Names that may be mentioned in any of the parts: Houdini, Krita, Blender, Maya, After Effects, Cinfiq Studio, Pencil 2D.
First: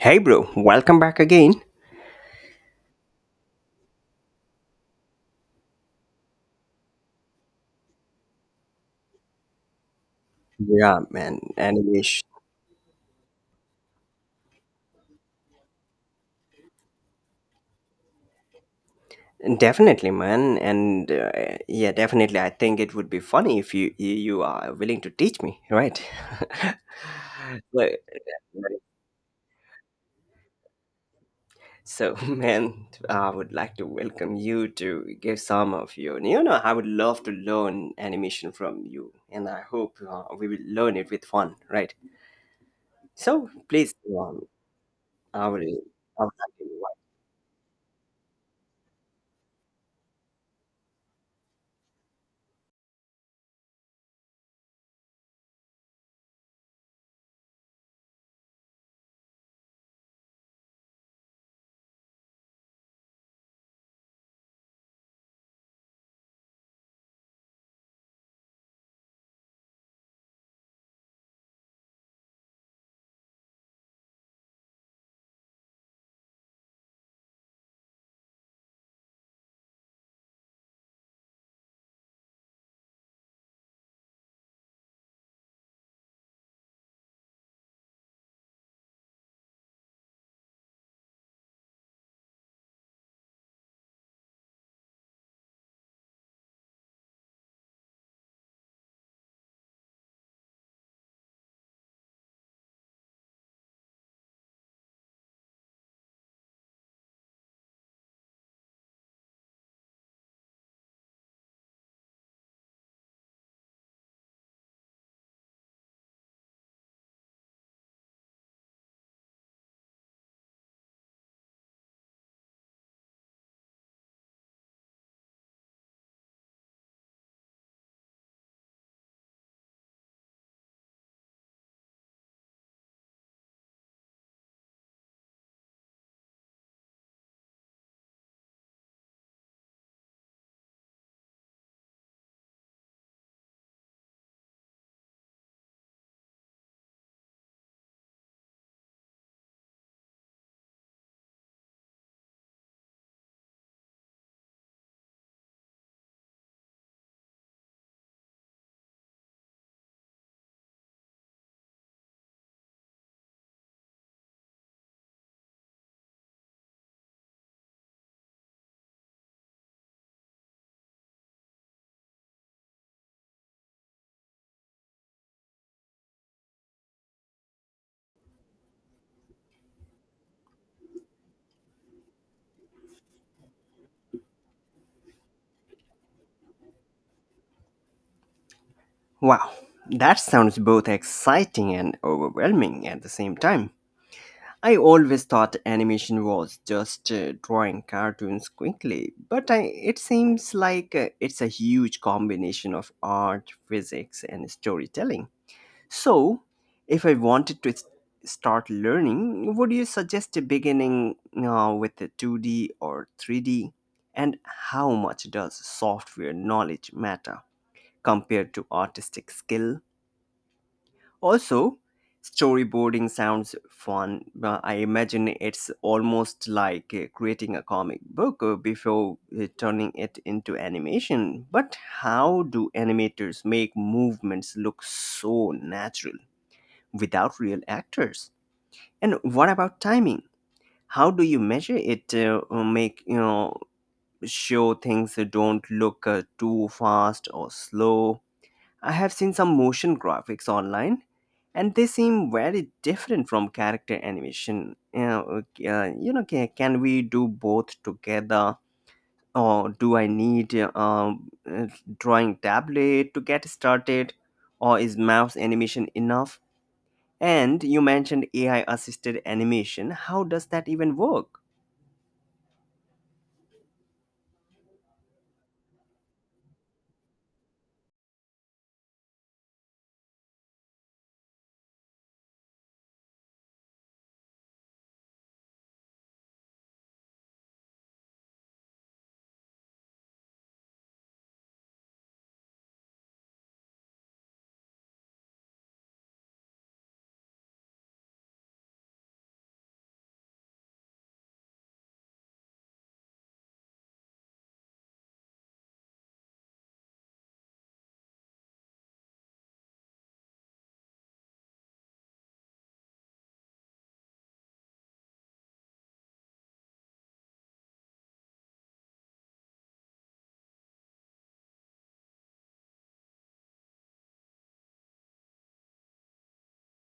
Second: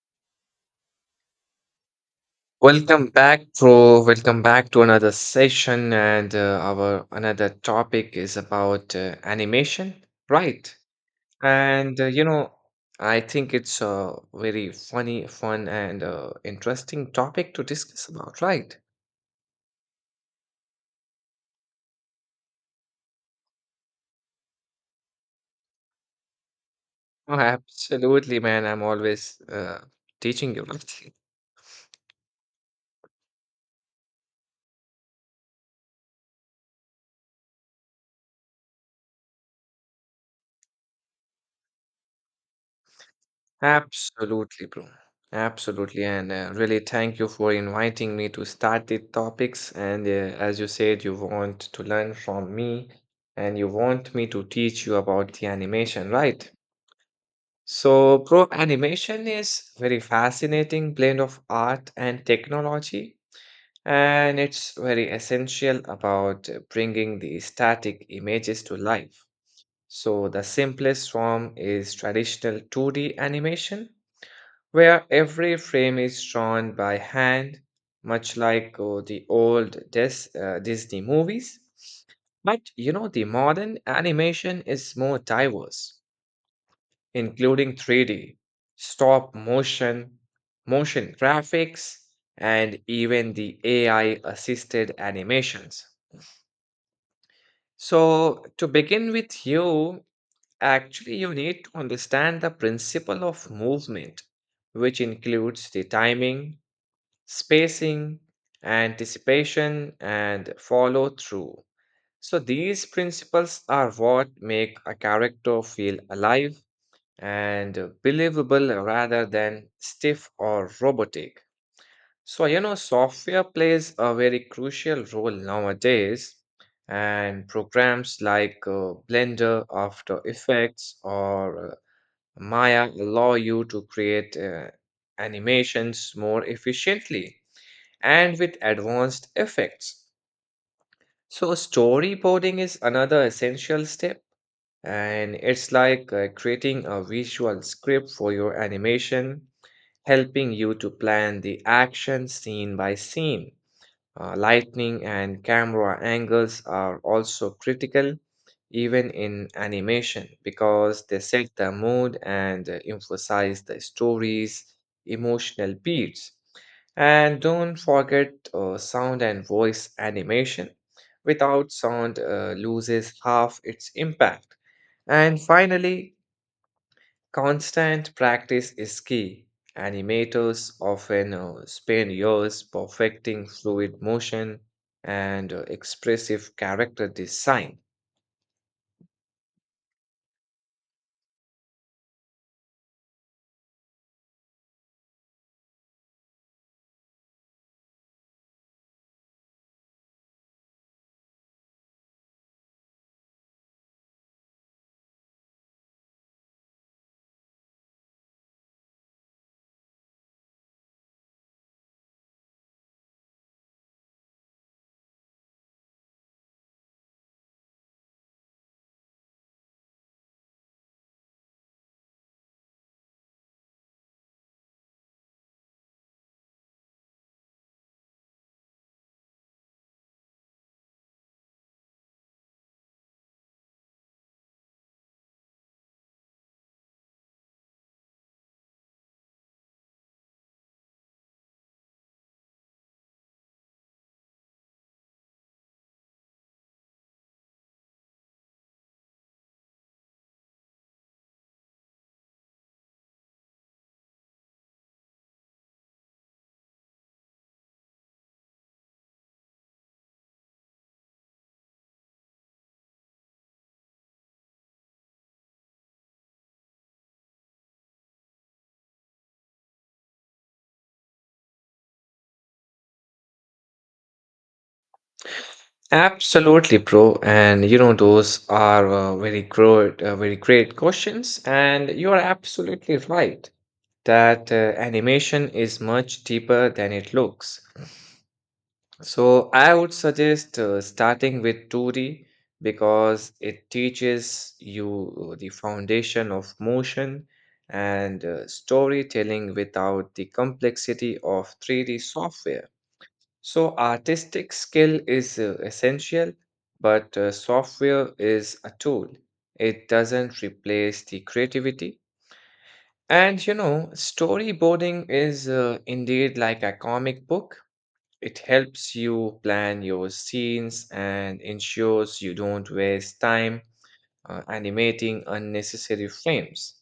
Hey, bro, welcome back again. Welcome back, bro. Welcome back to another session, and our another topic is about animation, right? Yeah, man, And animation I think it's a very funny, fun, and interesting topic to discuss about, right? definitely, man, and yeah, definitely. I think it would be funny if you are willing to teach me, right? Oh, But- absolutely, man. I'm always teaching you, right? so, man, I would like to welcome you to give some of your. You know, I would love to learn animation from you, and I hope we will learn it with fun, right? So, please. Absolutely, bro. I will. Absolutely. I And would like to. really thank you for inviting me to start the topics. And as you said, you want to learn from me and you want me to teach you about the animation, right? So, bro, animation is very fascinating blend of art and technology, and it's very essential about bringing the static images to life. So, the simplest form is traditional 2D animation where every frame is drawn by hand, much like the old Disney movies. But you know, the modern animation is more diverse, including 3D, stop motion, motion graphics, and even the AI assisted animations. So, to begin with you, actually, you need to understand the principle of movement, which includes the timing, spacing, anticipation, and follow through. So, these principles are what make a character feel alive and believable rather than stiff or robotic. So, you know, software plays a very crucial role nowadays, and programs like Blender, After Effects, or Maya allow you to create animations more efficiently and with advanced effects. So, storyboarding is another essential step, and it's like creating a visual script for your animation, helping you to plan the action scene by scene. Lighting and camera angles are also critical, even in animation, because they set the mood and emphasize the story's emotional beats. And don't forget sound and voice animation. Without sound, loses half its impact. And finally, constant practice is key. Animators often spend years perfecting fluid motion and expressive character design. Wow, that sounds both exciting and overwhelming at the same time. I always thought animation was just drawing cartoons quickly, but it seems like it's a huge combination of art, physics, and storytelling. So, if I wanted to start learning, would you suggest a beginning with the 2D or 3D? And how much does software knowledge matter compared to artistic skill? Also, storyboarding sounds fun. I imagine it's almost like creating a comic book before turning it into animation. But how do animators make movements look so natural without real actors? And what about timing? How do you measure it? Or make sure things don't look too fast or slow. I have seen some motion graphics online, and they seem very different from character animation. Can we do both together, or do I need drawing tablet to get started, or is mouse animation enough? And you mentioned AI assisted animation. How does that even work? Absolutely, bro. And you know, those are very great questions. And you are absolutely right, that animation is much deeper than it looks. So I would suggest starting with 2D because it teaches you the foundation of motion and storytelling without the complexity of 3D software. So artistic skill is essential, but software is a tool. It doesn't replace the creativity, and you know, storyboarding is indeed like a comic book. It helps you plan your scenes and ensures you don't waste time animating unnecessary frames.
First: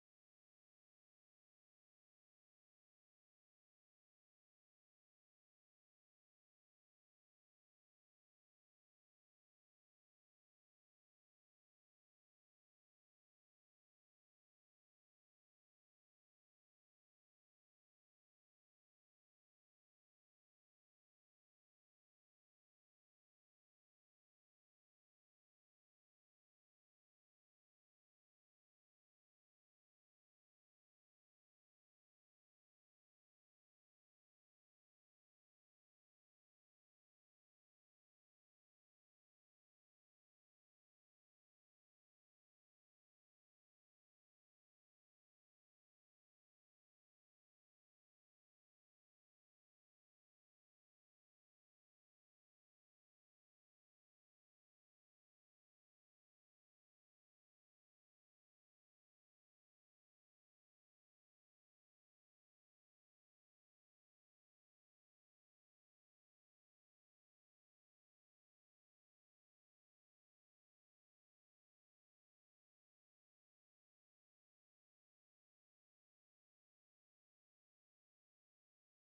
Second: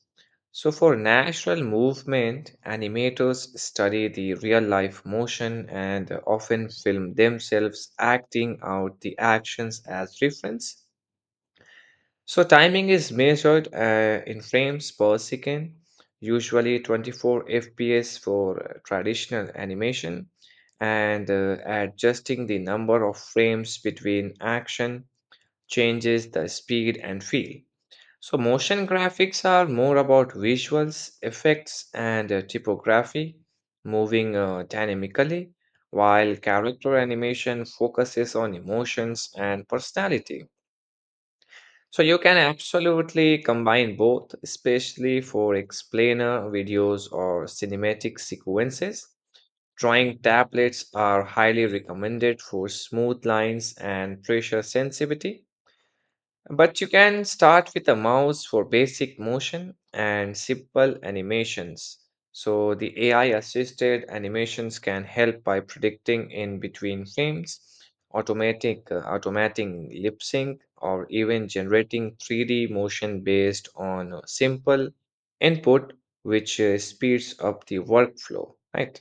So, for natural movement, animators study the real life motion and often film themselves acting out the actions as reference. So timing is measured in frames per second, usually 24 FPS for traditional animation, and adjusting the number of frames between action changes the speed and feel. So motion graphics are more about visuals, effects, and typography moving dynamically, while character animation focuses on emotions and personality. So you can absolutely combine both, especially for explainer videos or cinematic sequences. Drawing tablets are highly recommended for smooth lines and pressure sensitivity. But you can start with a mouse for basic motion and simple animations. So the AI assisted animations can help by predicting in between frames, automatic automating lip sync or even generating 3D motion based on a simple input, which speeds up the workflow, right?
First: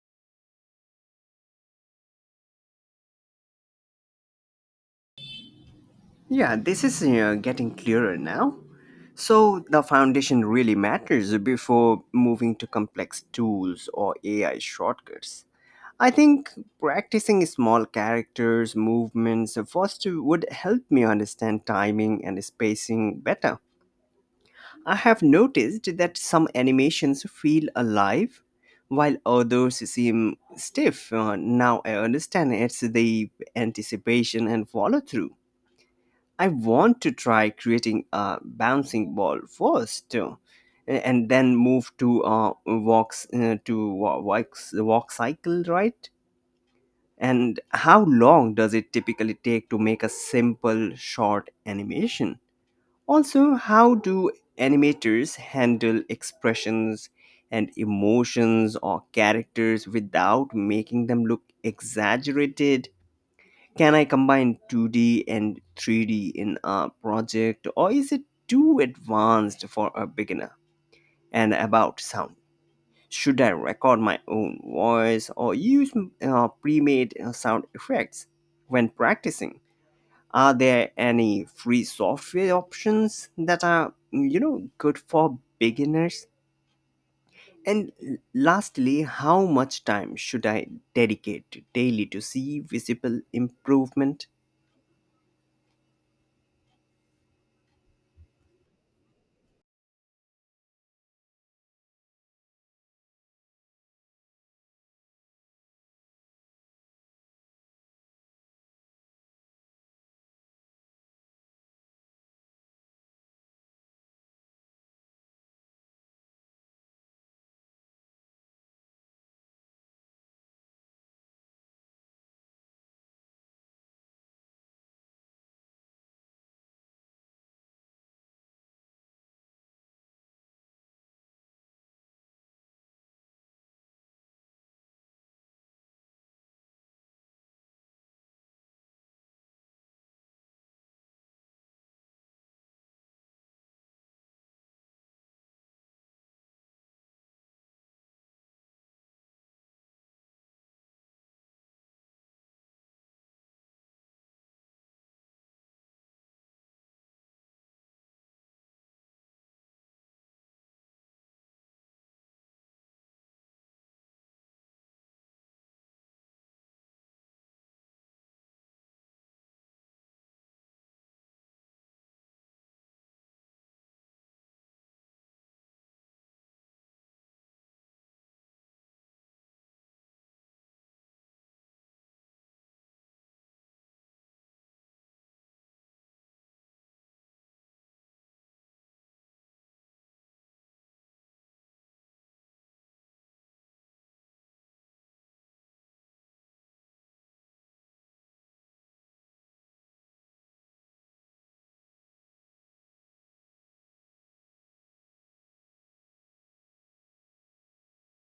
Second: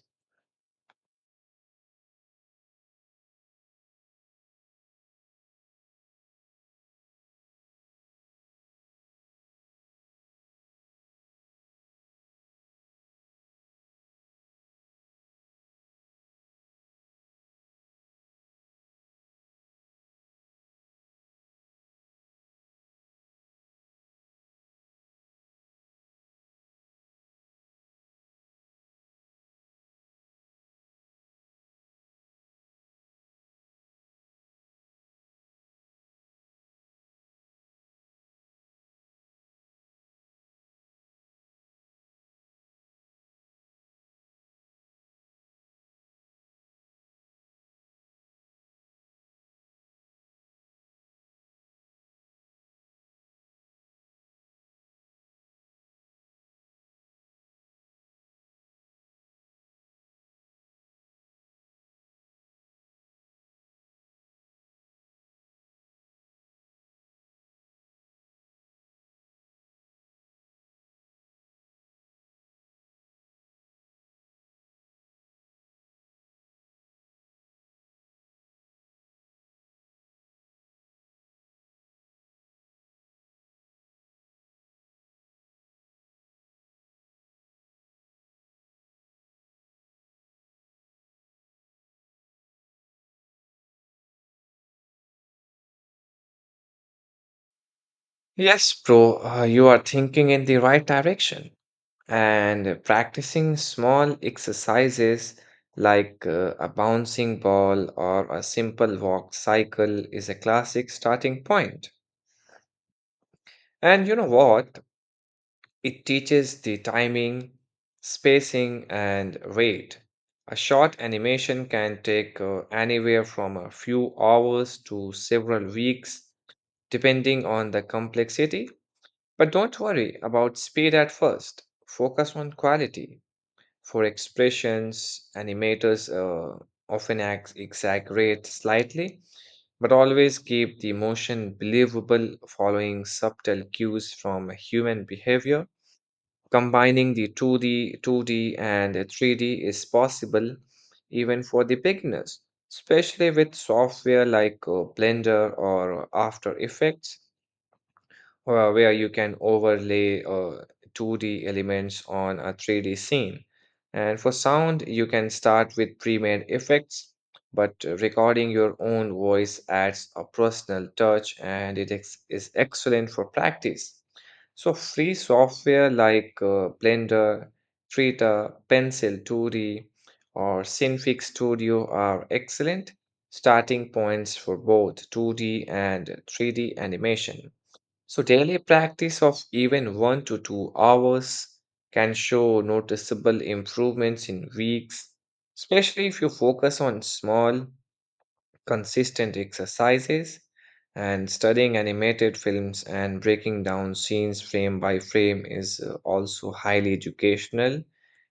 Yeah, this is getting clearer now. So the foundation really matters before moving to complex tools or AI shortcuts. I think practicing small characters, movements first would help me understand timing and spacing better. I have noticed that some animations feel alive while others seem stiff. Now I understand it's the anticipation and follow through. I want to try creating a bouncing ball first, too, and then move to walks to wa- walks walk cycle, right? And how long does it typically take to make a simple short animation? Also, how do animators handle expressions and emotions or characters without making them look exaggerated? Can I combine 2D and 3D in a project, or is it too advanced for a beginner? And about sound, should I record my own voice or use pre made sound effects when practicing? Are there any free software options that are, you know, good for beginners? And lastly, how much time should I dedicate daily to see visible improvement? Yes, bro, you are thinking in the right direction. And practicing small exercises like a bouncing ball or a simple walk cycle is a classic starting point. And you know what? It teaches the timing, spacing, and rate. A short animation can take anywhere from a few hours to several weeks, depending on the complexity. But don't worry about speed at first, focus on quality. For expressions, animators often exaggerate slightly, but always keep the emotion believable, following subtle cues from human behavior. Combining the 2D and 3D is possible even for the beginners, especially with software like Blender or After Effects, where you can overlay 2D elements on a 3D scene. And for sound, you can start with pre-made effects, but recording your own voice adds a personal touch, and it is excellent for practice. So free software like Blender, Krita, Pencil 2D, or Cinfiq Studio are excellent starting points for both 2D and 3D animation. So, daily practice of even 1 to 2 hours can show noticeable improvements in weeks, especially if you focus on small, consistent exercises, and studying animated films and breaking down scenes frame by frame is also highly educational.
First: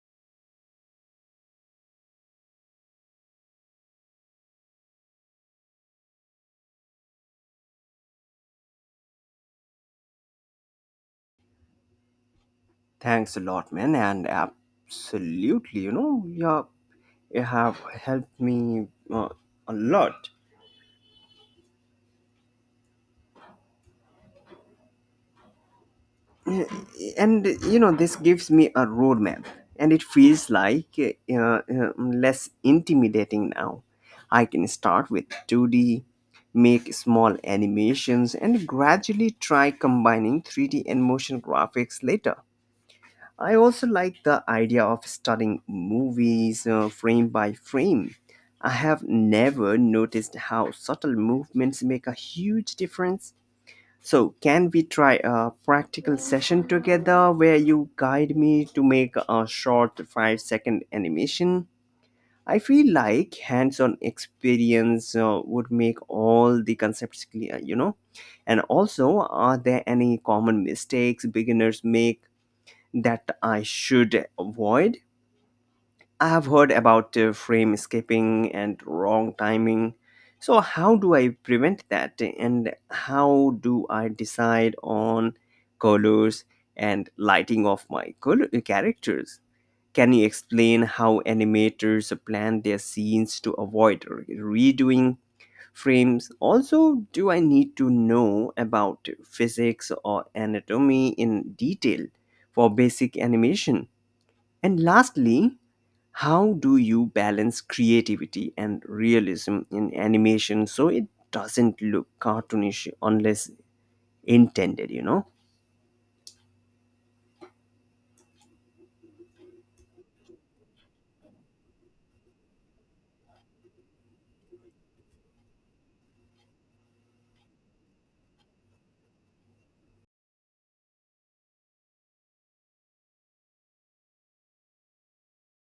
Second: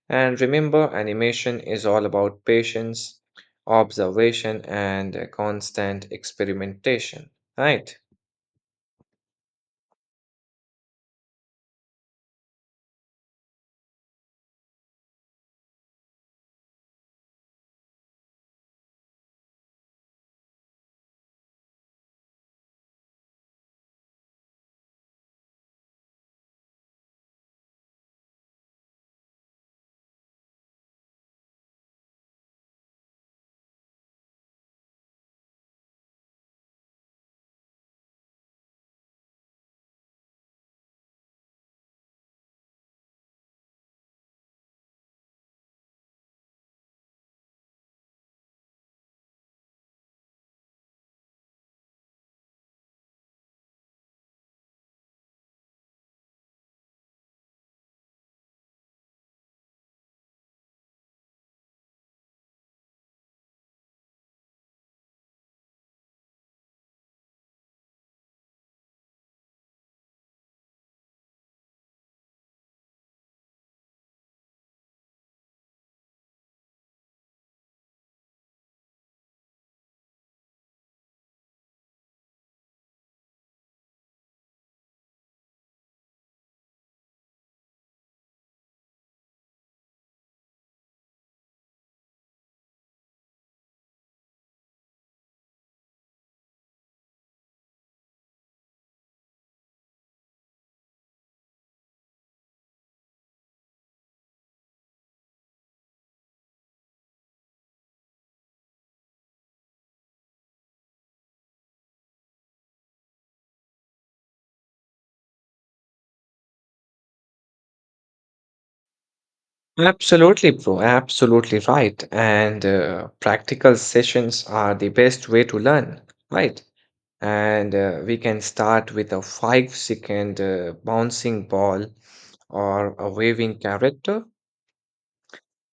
And remember, animation is all about patience, observation, and constant experimentation, right? Thanks a lot, man, and absolutely, you know, yeah, you have helped me a lot, and you know, this gives me a roadmap, and it feels like less intimidating now. I can start with 2D, make small animations, and gradually try combining 3D and motion graphics later. I also like the idea of studying movies frame by frame. I have never noticed how subtle movements make a huge difference. So, can we try a practical session together where you guide me to make a short 5-second animation? I feel like hands on experience would make all the concepts clear, you know? And also, are there any common mistakes beginners make that I should avoid. I have heard about frame skipping and wrong timing. So, how do I prevent that? And how do I decide on colors and lighting of my characters? Can you explain how animators plan their scenes to avoid redoing frames? Also, do I need to know about physics or anatomy in detail for basic animation? And lastly, how do you balance creativity and realism in animation so it doesn't look cartoonish unless intended, you know? Absolutely, bro. Absolutely right. And practical sessions are the best way to learn, right? And we can start with a 5 second bouncing ball or a waving character.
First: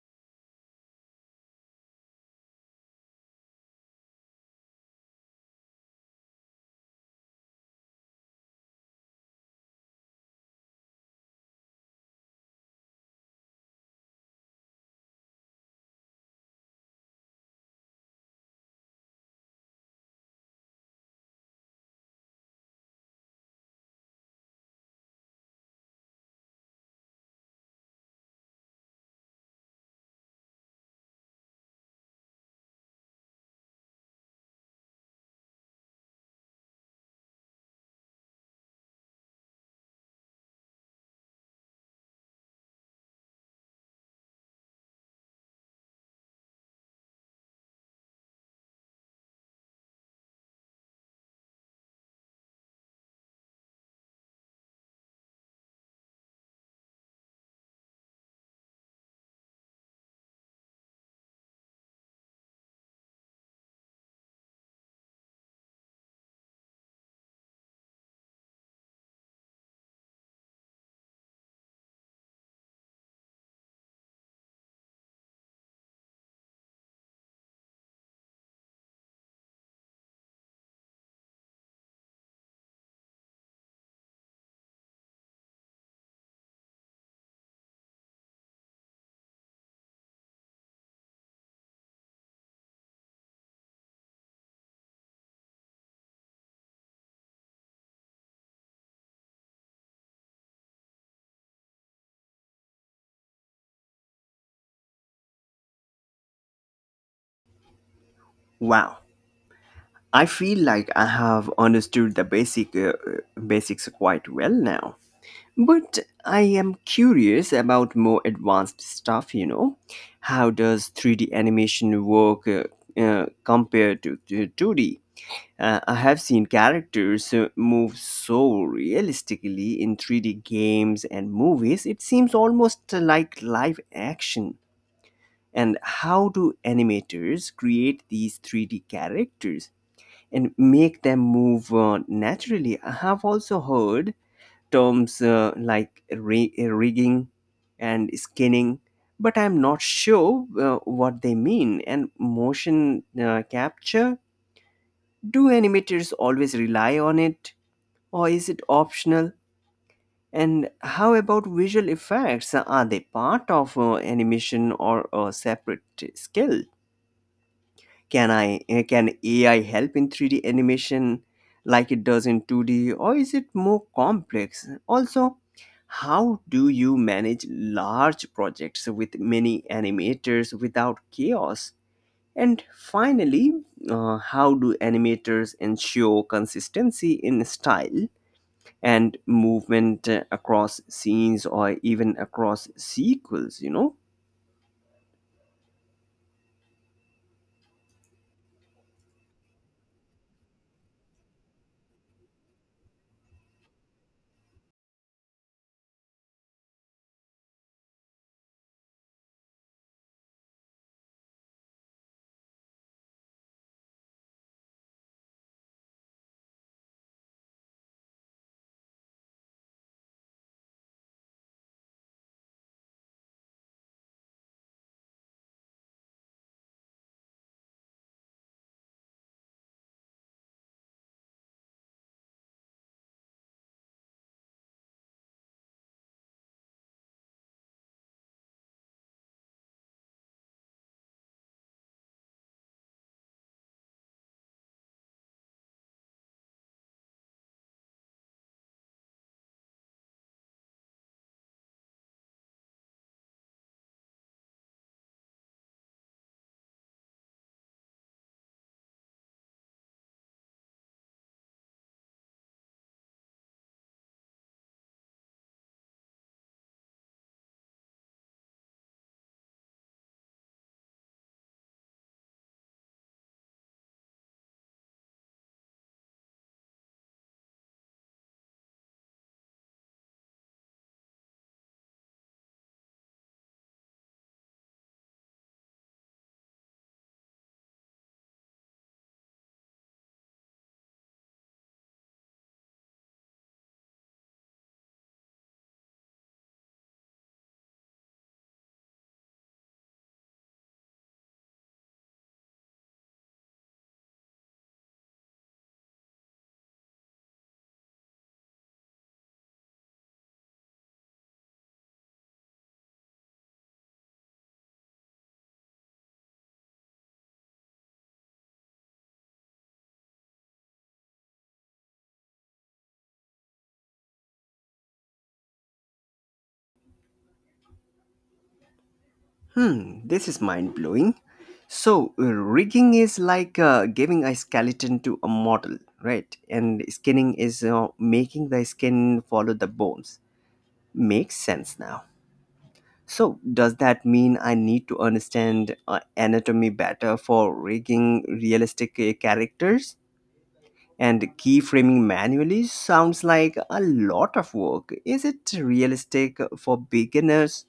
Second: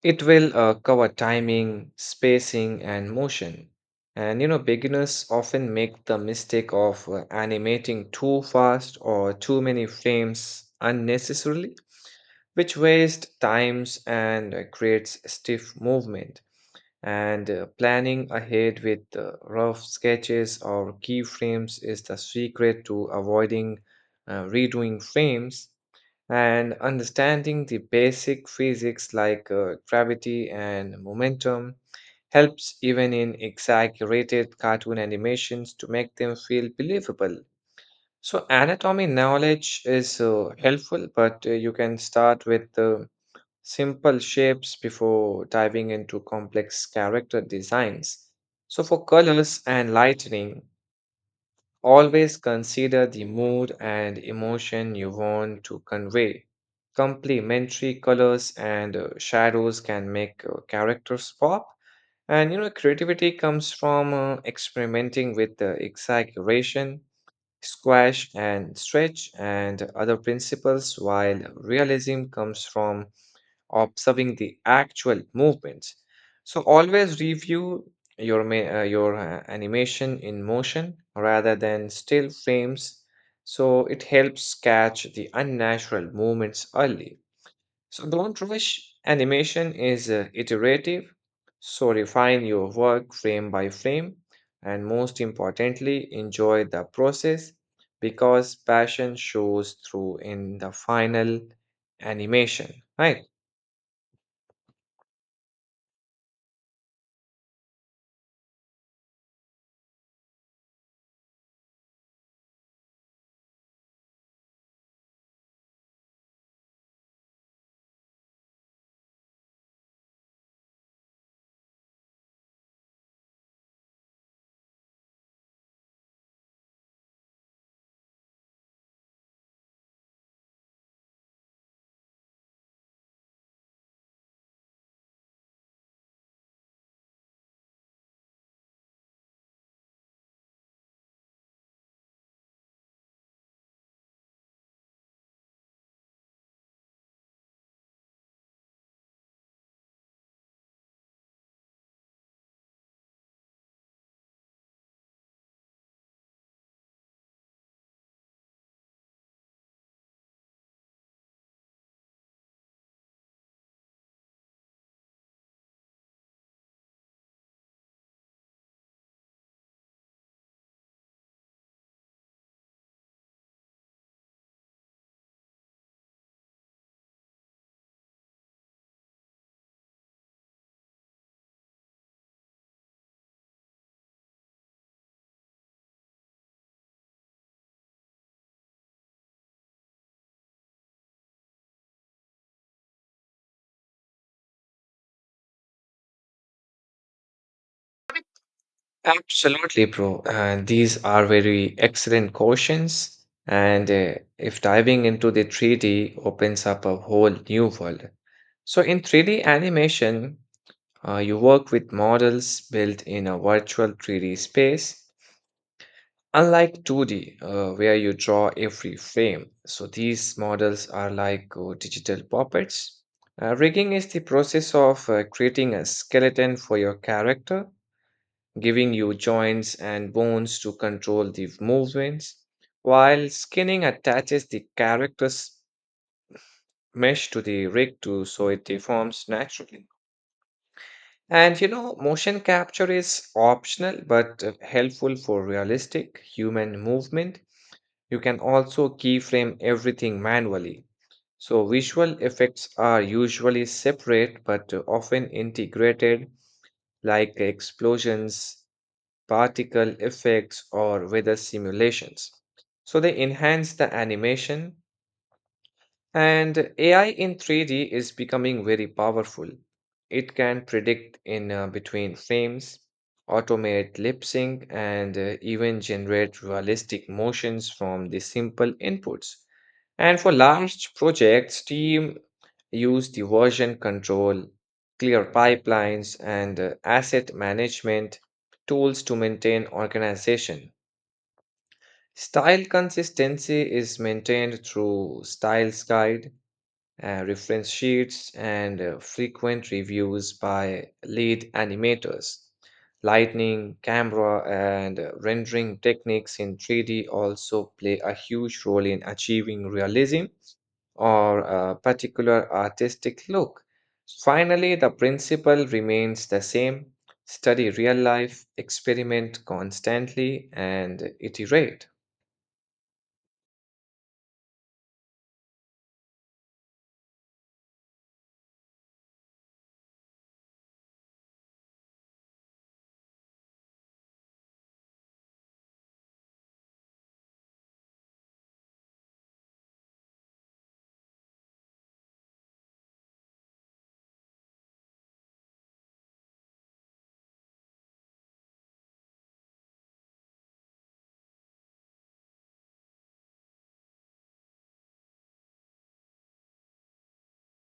It will cover timing, spacing, and motion. And you know, beginners often make the mistake of animating too fast or too many frames unnecessarily, which wastes times and creates stiff movement. And planning ahead with rough sketches or keyframes is the secret to avoiding redoing frames, and understanding the basic physics like gravity and momentum helps even in exaggerated cartoon animations to make them feel believable. So, anatomy knowledge is helpful, but you can start with simple shapes before diving into complex character designs. So, for colors and lighting, always consider the mood and emotion you want to convey. Complementary colors and shadows can make characters pop. And you know, creativity comes from experimenting with the exaggeration, squash, and stretch, and other principles, while realism comes from observing the actual movements. So always review your animation in motion rather than still frames. So it helps catch the unnatural movements early. So don't rush. Animation is iterative. So refine your work frame by frame, and most importantly, enjoy the process because passion shows through in the final animation. Right. Wow. I feel like I have understood the basics quite well now. But I am curious about more advanced stuff, you know. How does 3D animation work compared to 2D? I have seen characters move so realistically in 3D games and movies, it seems almost like live action. And how do animators create these 3D characters and make them move naturally? I have also heard terms like rigging and skinning, but I'm not sure what they mean. And motion capture? Do animators always rely on it, or is it optional? And how about visual effects? Are they part of animation or a separate skill? Can AI help in 3D animation like it does in 2D, or is it more complex? Also, how do you manage large projects with many animators without chaos? And finally, how do animators ensure consistency in style and movement across scenes or even across sequels, you know? Absolutely, bro. And these are very excellent questions. And if diving into the 3D opens up a whole new world. So, in 3D animation, you work with models built in a virtual 3D space, unlike 2D, where you draw every frame. So, these models are like digital puppets. Rigging is the process of creating a skeleton for your character, giving you joints and bones to control the movements, while skinning attaches the character's mesh to the rig to so it deforms naturally. And you know, motion capture is optional but helpful for realistic human movement. You can also keyframe everything manually. So, visual effects are usually separate but often integrated, like explosions, particle effects, or weather simulations. So they enhance the animation, and AI in 3D is becoming very powerful. It can predict in between frames, automate lip sync, and even generate realistic motions from the simple inputs. And for large projects, team use the version control, clear pipelines, and asset management tools to maintain organization. Style consistency is maintained through Styles Guide, reference sheets, and frequent reviews by lead animators. Lighting, camera, and rendering techniques in 3D also play a huge role in achieving realism or a particular artistic look. Finally, the principle remains the same: study real life, experiment constantly, and iterate. Hmm, this is mind blowing. So, rigging is like giving a skeleton to a model, right? And skinning is making the skin follow the bones. Makes sense now. So, does that mean I need to understand anatomy better for rigging realistic characters? And keyframing manually sounds like a lot of work. Is it realistic for beginners,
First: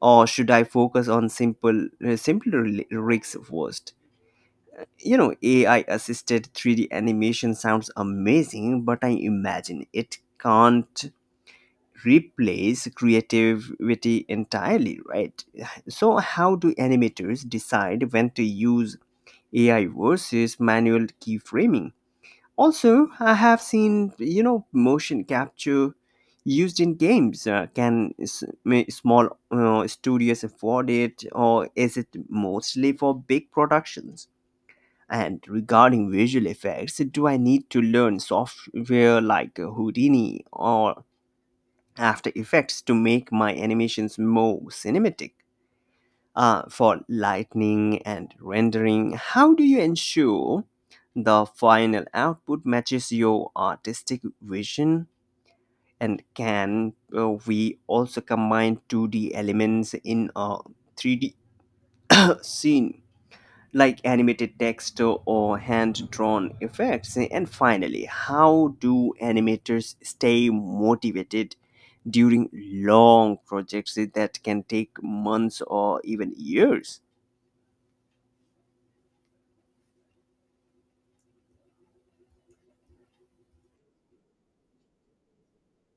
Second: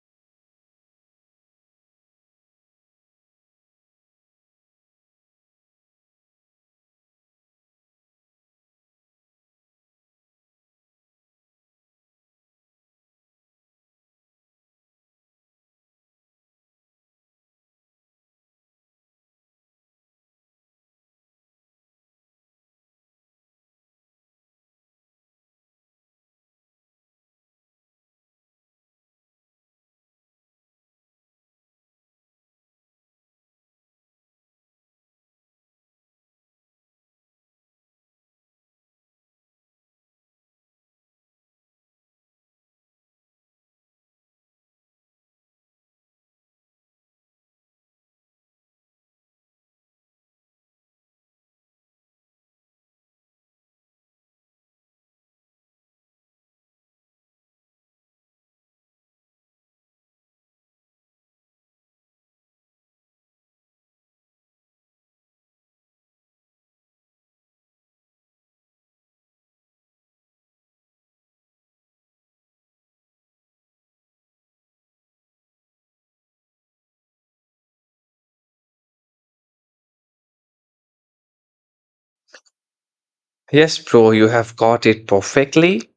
or should I focus on simpler rigs first? You know, AI assisted 3D animation sounds amazing, but I imagine it can't replace creativity entirely, right? So how do animators decide when to use AI versus manual keyframing? Also, I have seen, you know, motion capture used in games. Can s- may small studios afford it, or is it mostly for big productions? And regarding visual effects, do I need to learn software like Houdini or After Effects to make my animations more cinematic? For lighting and rendering, how do you ensure the final output matches your artistic vision? And can we also combine 2D elements in a 3D scene, like animated text or hand drawn effects? And finally, how do animators stay motivated during long projects that can take months or even years? Yes, bro, you have got it perfectly.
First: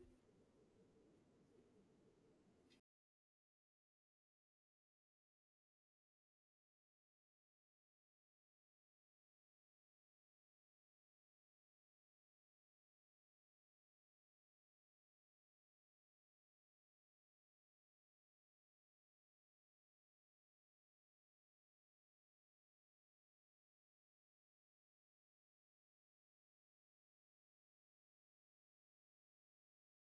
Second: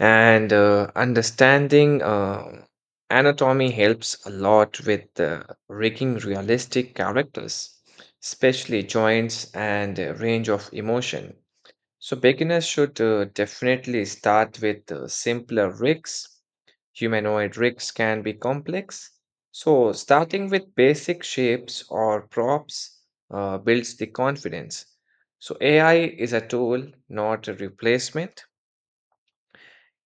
And understanding anatomy helps a lot with rigging realistic characters, especially joints and range of emotion. So, beginners should definitely start with simpler rigs. Humanoid rigs can be complex, so starting with basic shapes or props builds the confidence. So, AI is a tool, not a replacement.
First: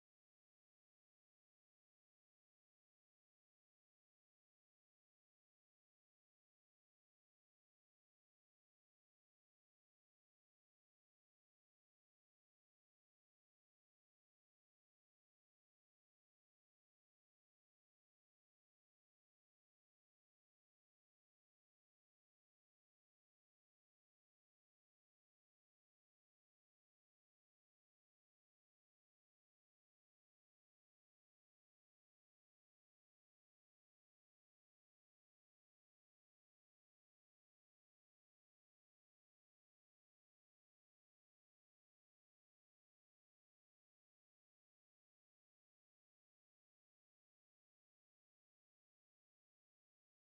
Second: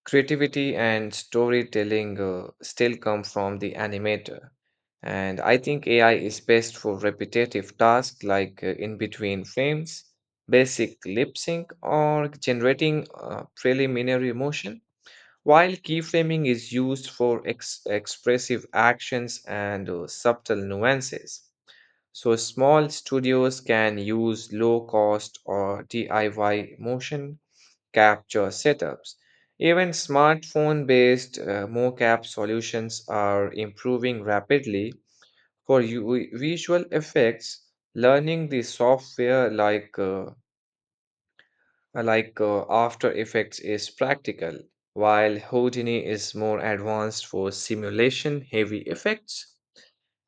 Creativity and storytelling still come from the animator. And I think AI is best for repetitive tasks like in between frames, basic lip sync, or generating preliminary motion, while keyframing is used for expressive actions and subtle nuances. So small studios can use low cost or DIY motion capture setups. Even smartphone based mocap solutions are improving rapidly. For visual effects, learning the software like After Effects is practical, while Houdini is more advanced for simulation heavy effects.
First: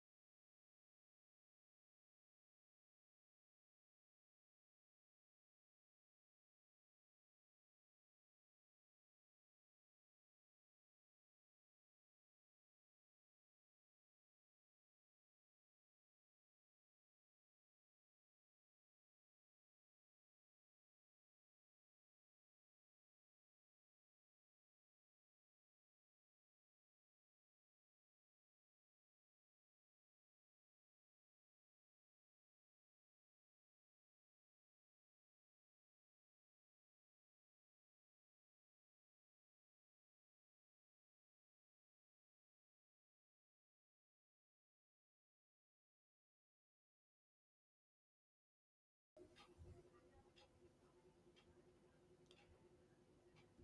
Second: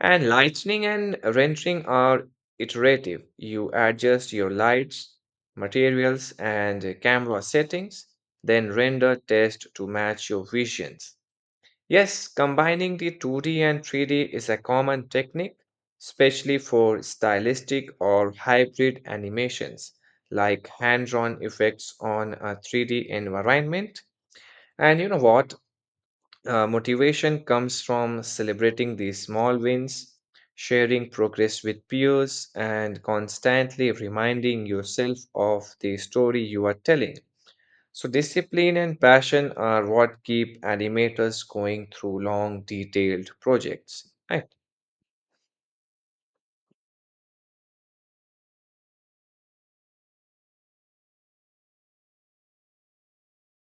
And lighting and rendering are iterative. You adjust your lights, materials, and camera settings, then render test to match your visions. Yes, combining the 2D and 3D is a common technique, especially for stylistic or hybrid animations like hand-drawn effects on a 3D environment. And you know what? Motivation comes from celebrating the small wins, sharing progress with peers, and constantly reminding yourself of the story you are telling. So, discipline and passion are what keep animators going through long, detailed projects. Right.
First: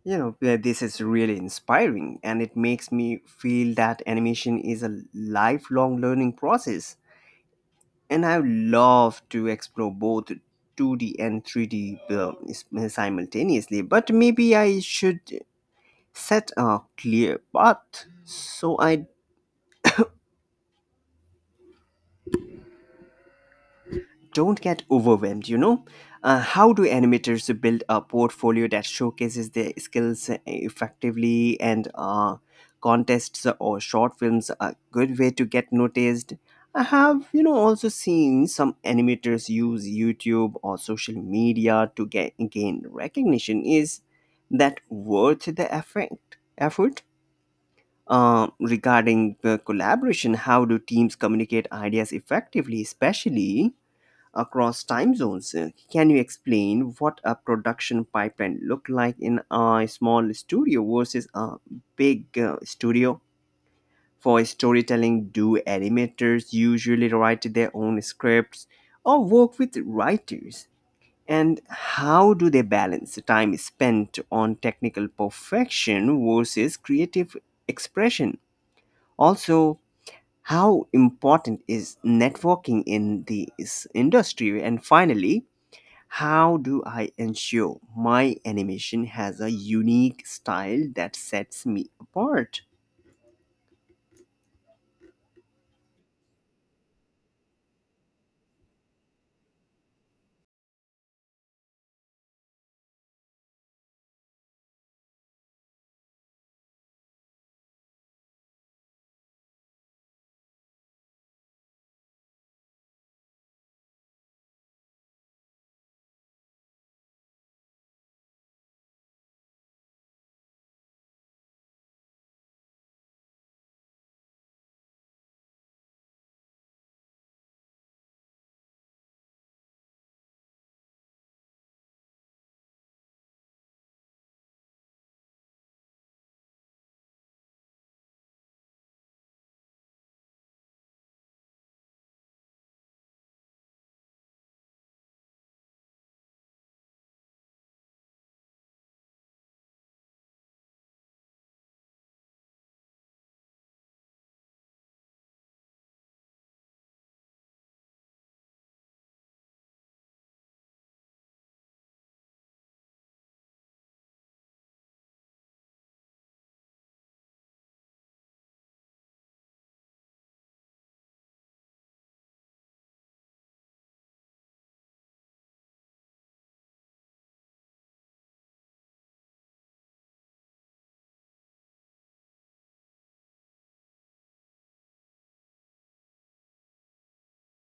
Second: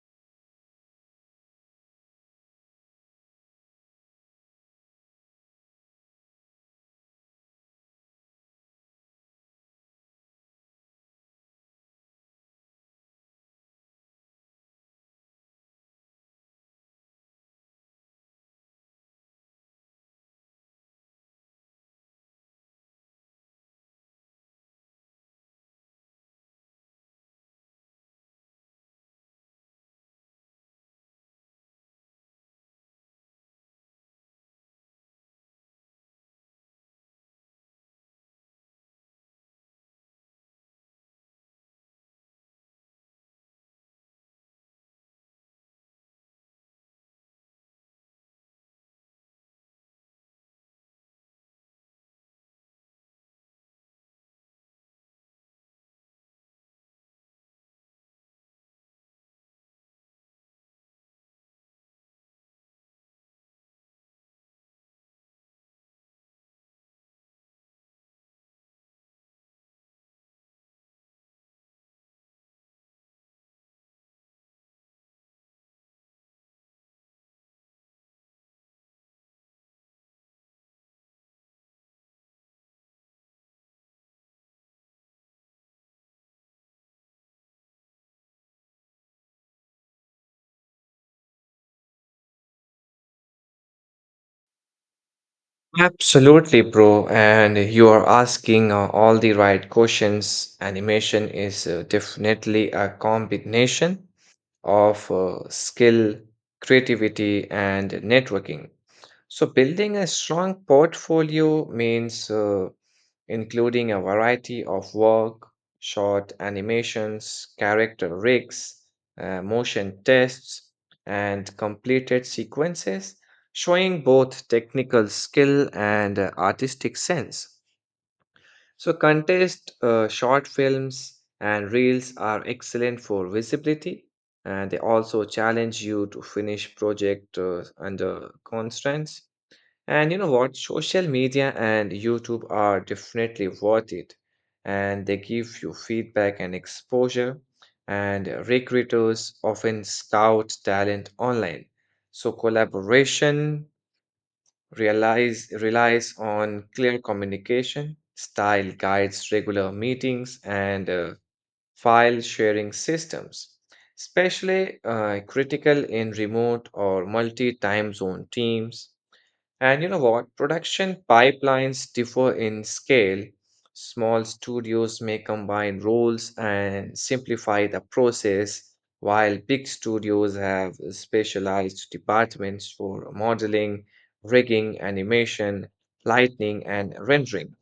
You know, where this is really inspiring and it makes me feel that animation is a lifelong learning process, and I love to explore both 2D and 3D simultaneously, but maybe I should set a clear path so I don't get overwhelmed, you know. How do animators build a portfolio that showcases their skills effectively, and contests or short films are a good way to get noticed. I have, you know, also seen some animators use youtube or social media to get gain recognition. Is that worth the effort uh, Regarding the collaboration, how do teams communicate ideas effectively, especially across time zones. Can you explain what a production pipeline look like in a small studio versus a big studio? For storytelling, do animators usually write their own scripts or work with writers? And how do they balance time spent on technical perfection versus creative expression? Also, how important is networking in this industry? And finally, how do I ensure my animation has a unique style that sets me apart? Absolutely, bro. And you are asking all the right questions. Animation is definitely a combination of skill, creativity, and networking. So, building a strong portfolio means including a variety of work, short animations, character rigs, motion tests, and completed sequences, showing both technical skill and artistic sense. So, contest short films and reels are excellent for visibility, and they also challenge you to finish project under constraints. And you know what? Social media and YouTube are definitely worth it, and they give you feedback and exposure. And recruiters often scout talent online. So, collaboration relies on clear communication, style guides, regular meetings, and file sharing systems, especially critical in remote or multi time zone teams. And you know what? Production pipelines differ in scale. Small studios may combine roles and simplify the process, while big studios have specialized departments for modeling, rigging, animation, lighting, and rendering.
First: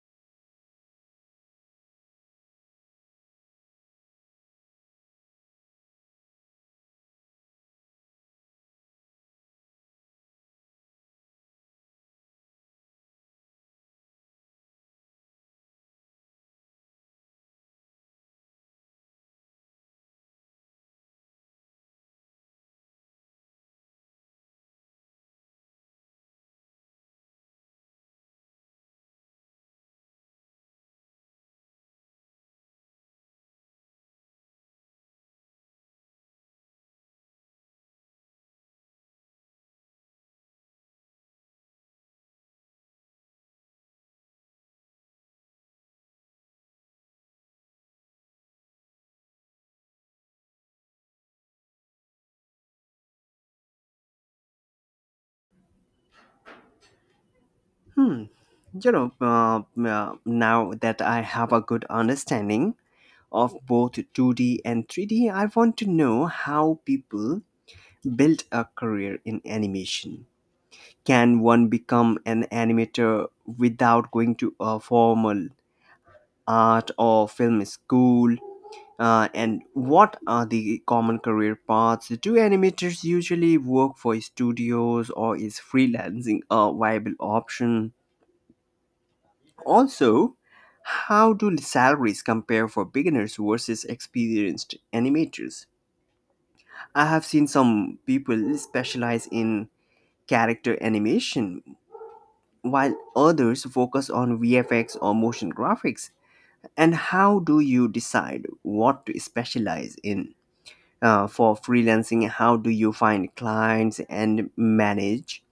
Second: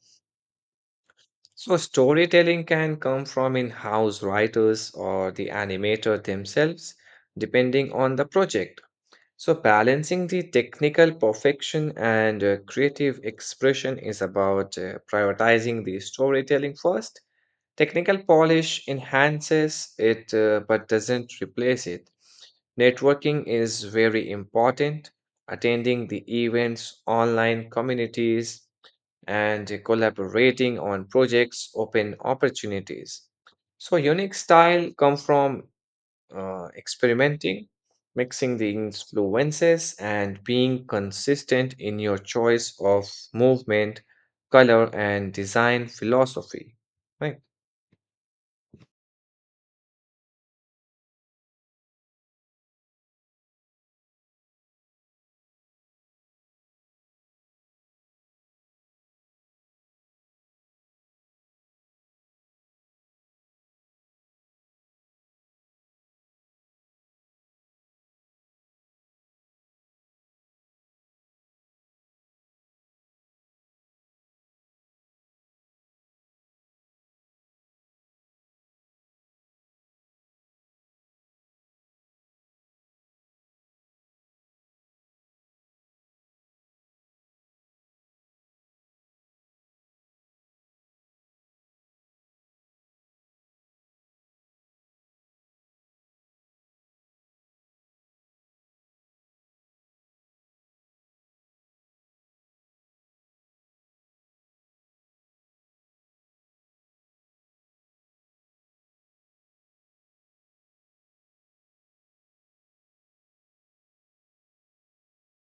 So, storytelling can come from in house writers or the animator themselves, depending on the project. So, balancing the technical perfection and creative expression is about prioritizing the storytelling first. Technical polish enhances it, but doesn't replace it. Networking is very important. Attending the events, online communities, and collaborating on projects open opportunities. So, unique style come from experimenting, mixing the influences, and being consistent in your choice of movement, color, and design philosophy. Right. Now that I have a good understanding of both 2D and 3D, I want to know how people build a career in animation. Can one become an animator without going to a formal art or film school? And what are the common career paths? Do animators usually work for studios, or is freelancing a viable option? Also, how do salaries compare for beginners versus experienced animators? I have seen some people specialize in character animation while others focus on VFX or motion graphics. And how do you decide what to specialize in? For freelancing, how do you find clients and manage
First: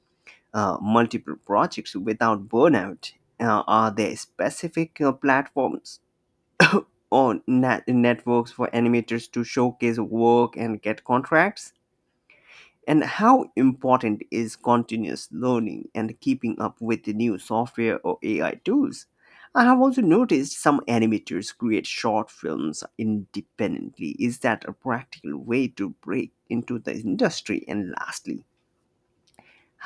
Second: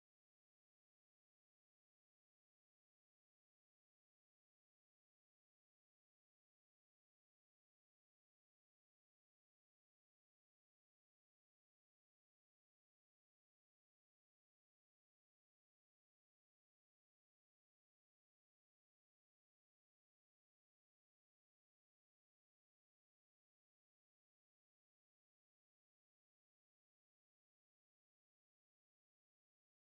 multiple projects without burnout? Are there specific platforms or networks for animators to showcase work and get contracts, and how important is continuous learning and keeping up with the new software or AI tools? I have also noticed some animators create short films independently. Is that a practical way to break into the industry? And lastly,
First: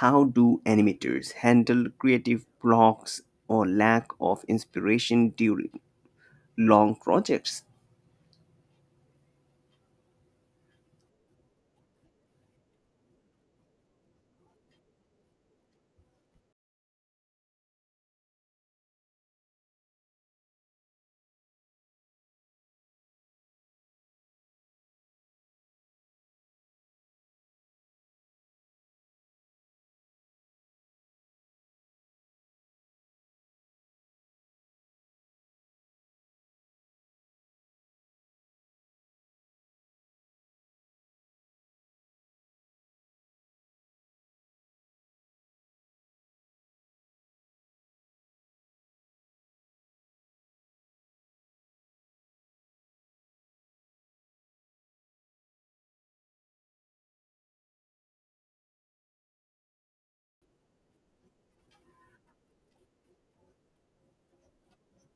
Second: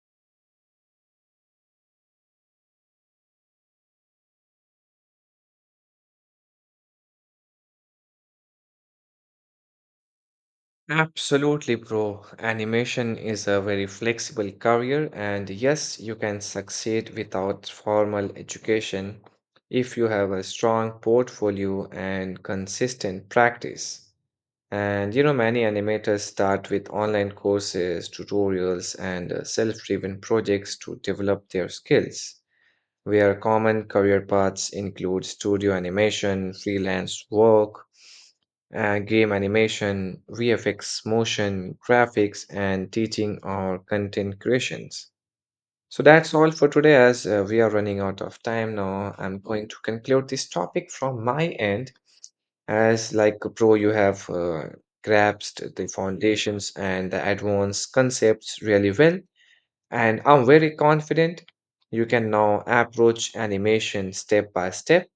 how do animators handle creative blocks or lack of inspiration during long projects? Absolutely, bro. Animation is a very flexible career, and yes, you can succeed without formal education if you have a strong portfolio and consistent practice. And you know, many animators start with online courses, tutorials, and self-driven projects to develop their skills, where common career paths include studio animation, freelance work, game animation, VFX, motion, graphics, and teaching or content creations. So that's all for today, as we are running out of time now. I'm going to conclude this topic from my end. As like a pro, you have grasped the foundations and the advanced concepts really well, and I'm very confident you can now approach animation step by step.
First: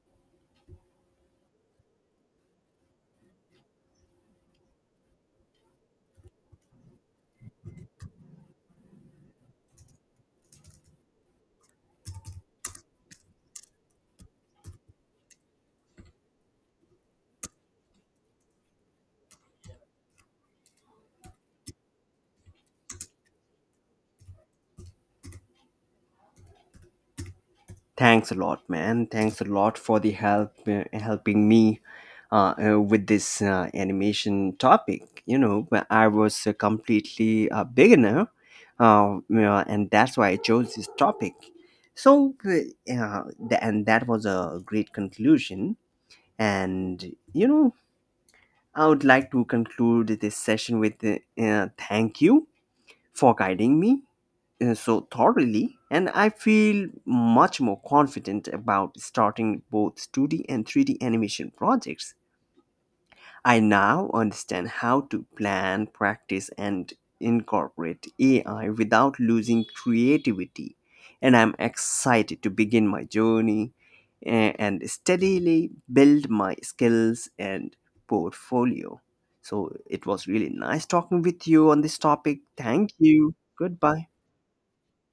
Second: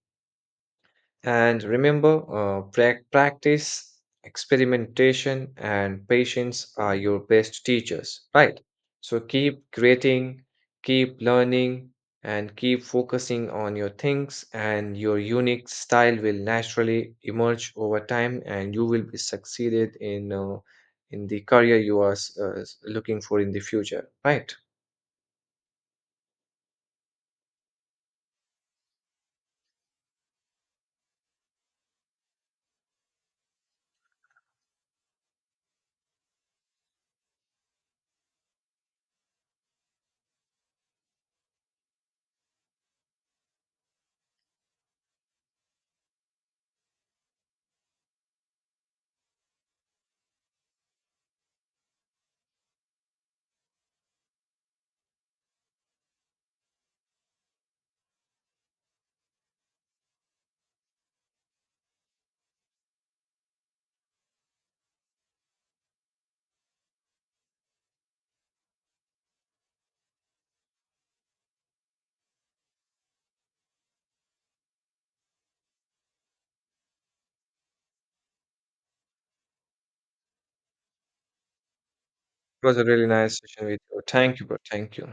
And remember, practice, experimentation, and patience are your best teachers, right? So keep creating, keep learning, and keep focusing on your things, and your unique style will naturally emerge over time, and you will be succeeded in the career you are looking for in the future, right? Thanks a lot, man. Thanks a lot for the helping me with this animation topic. You know, but I was completely a beginner, you know, and that's why I chose this topic. So, yeah, and that was a great conclusion. And you know, I would like to conclude this session with thank you for guiding me so thoroughly, and I feel much more confident about starting both 2D and 3D animation projects. I now understand how to plan, practice, and incorporate AI without losing creativity, and I'm excited to begin my journey and steadily build my skills and portfolio. So it was really nice talking with you on this topic. It was a Thank really you. nice session with you. Goodbye. Thank you, bro. Thank you.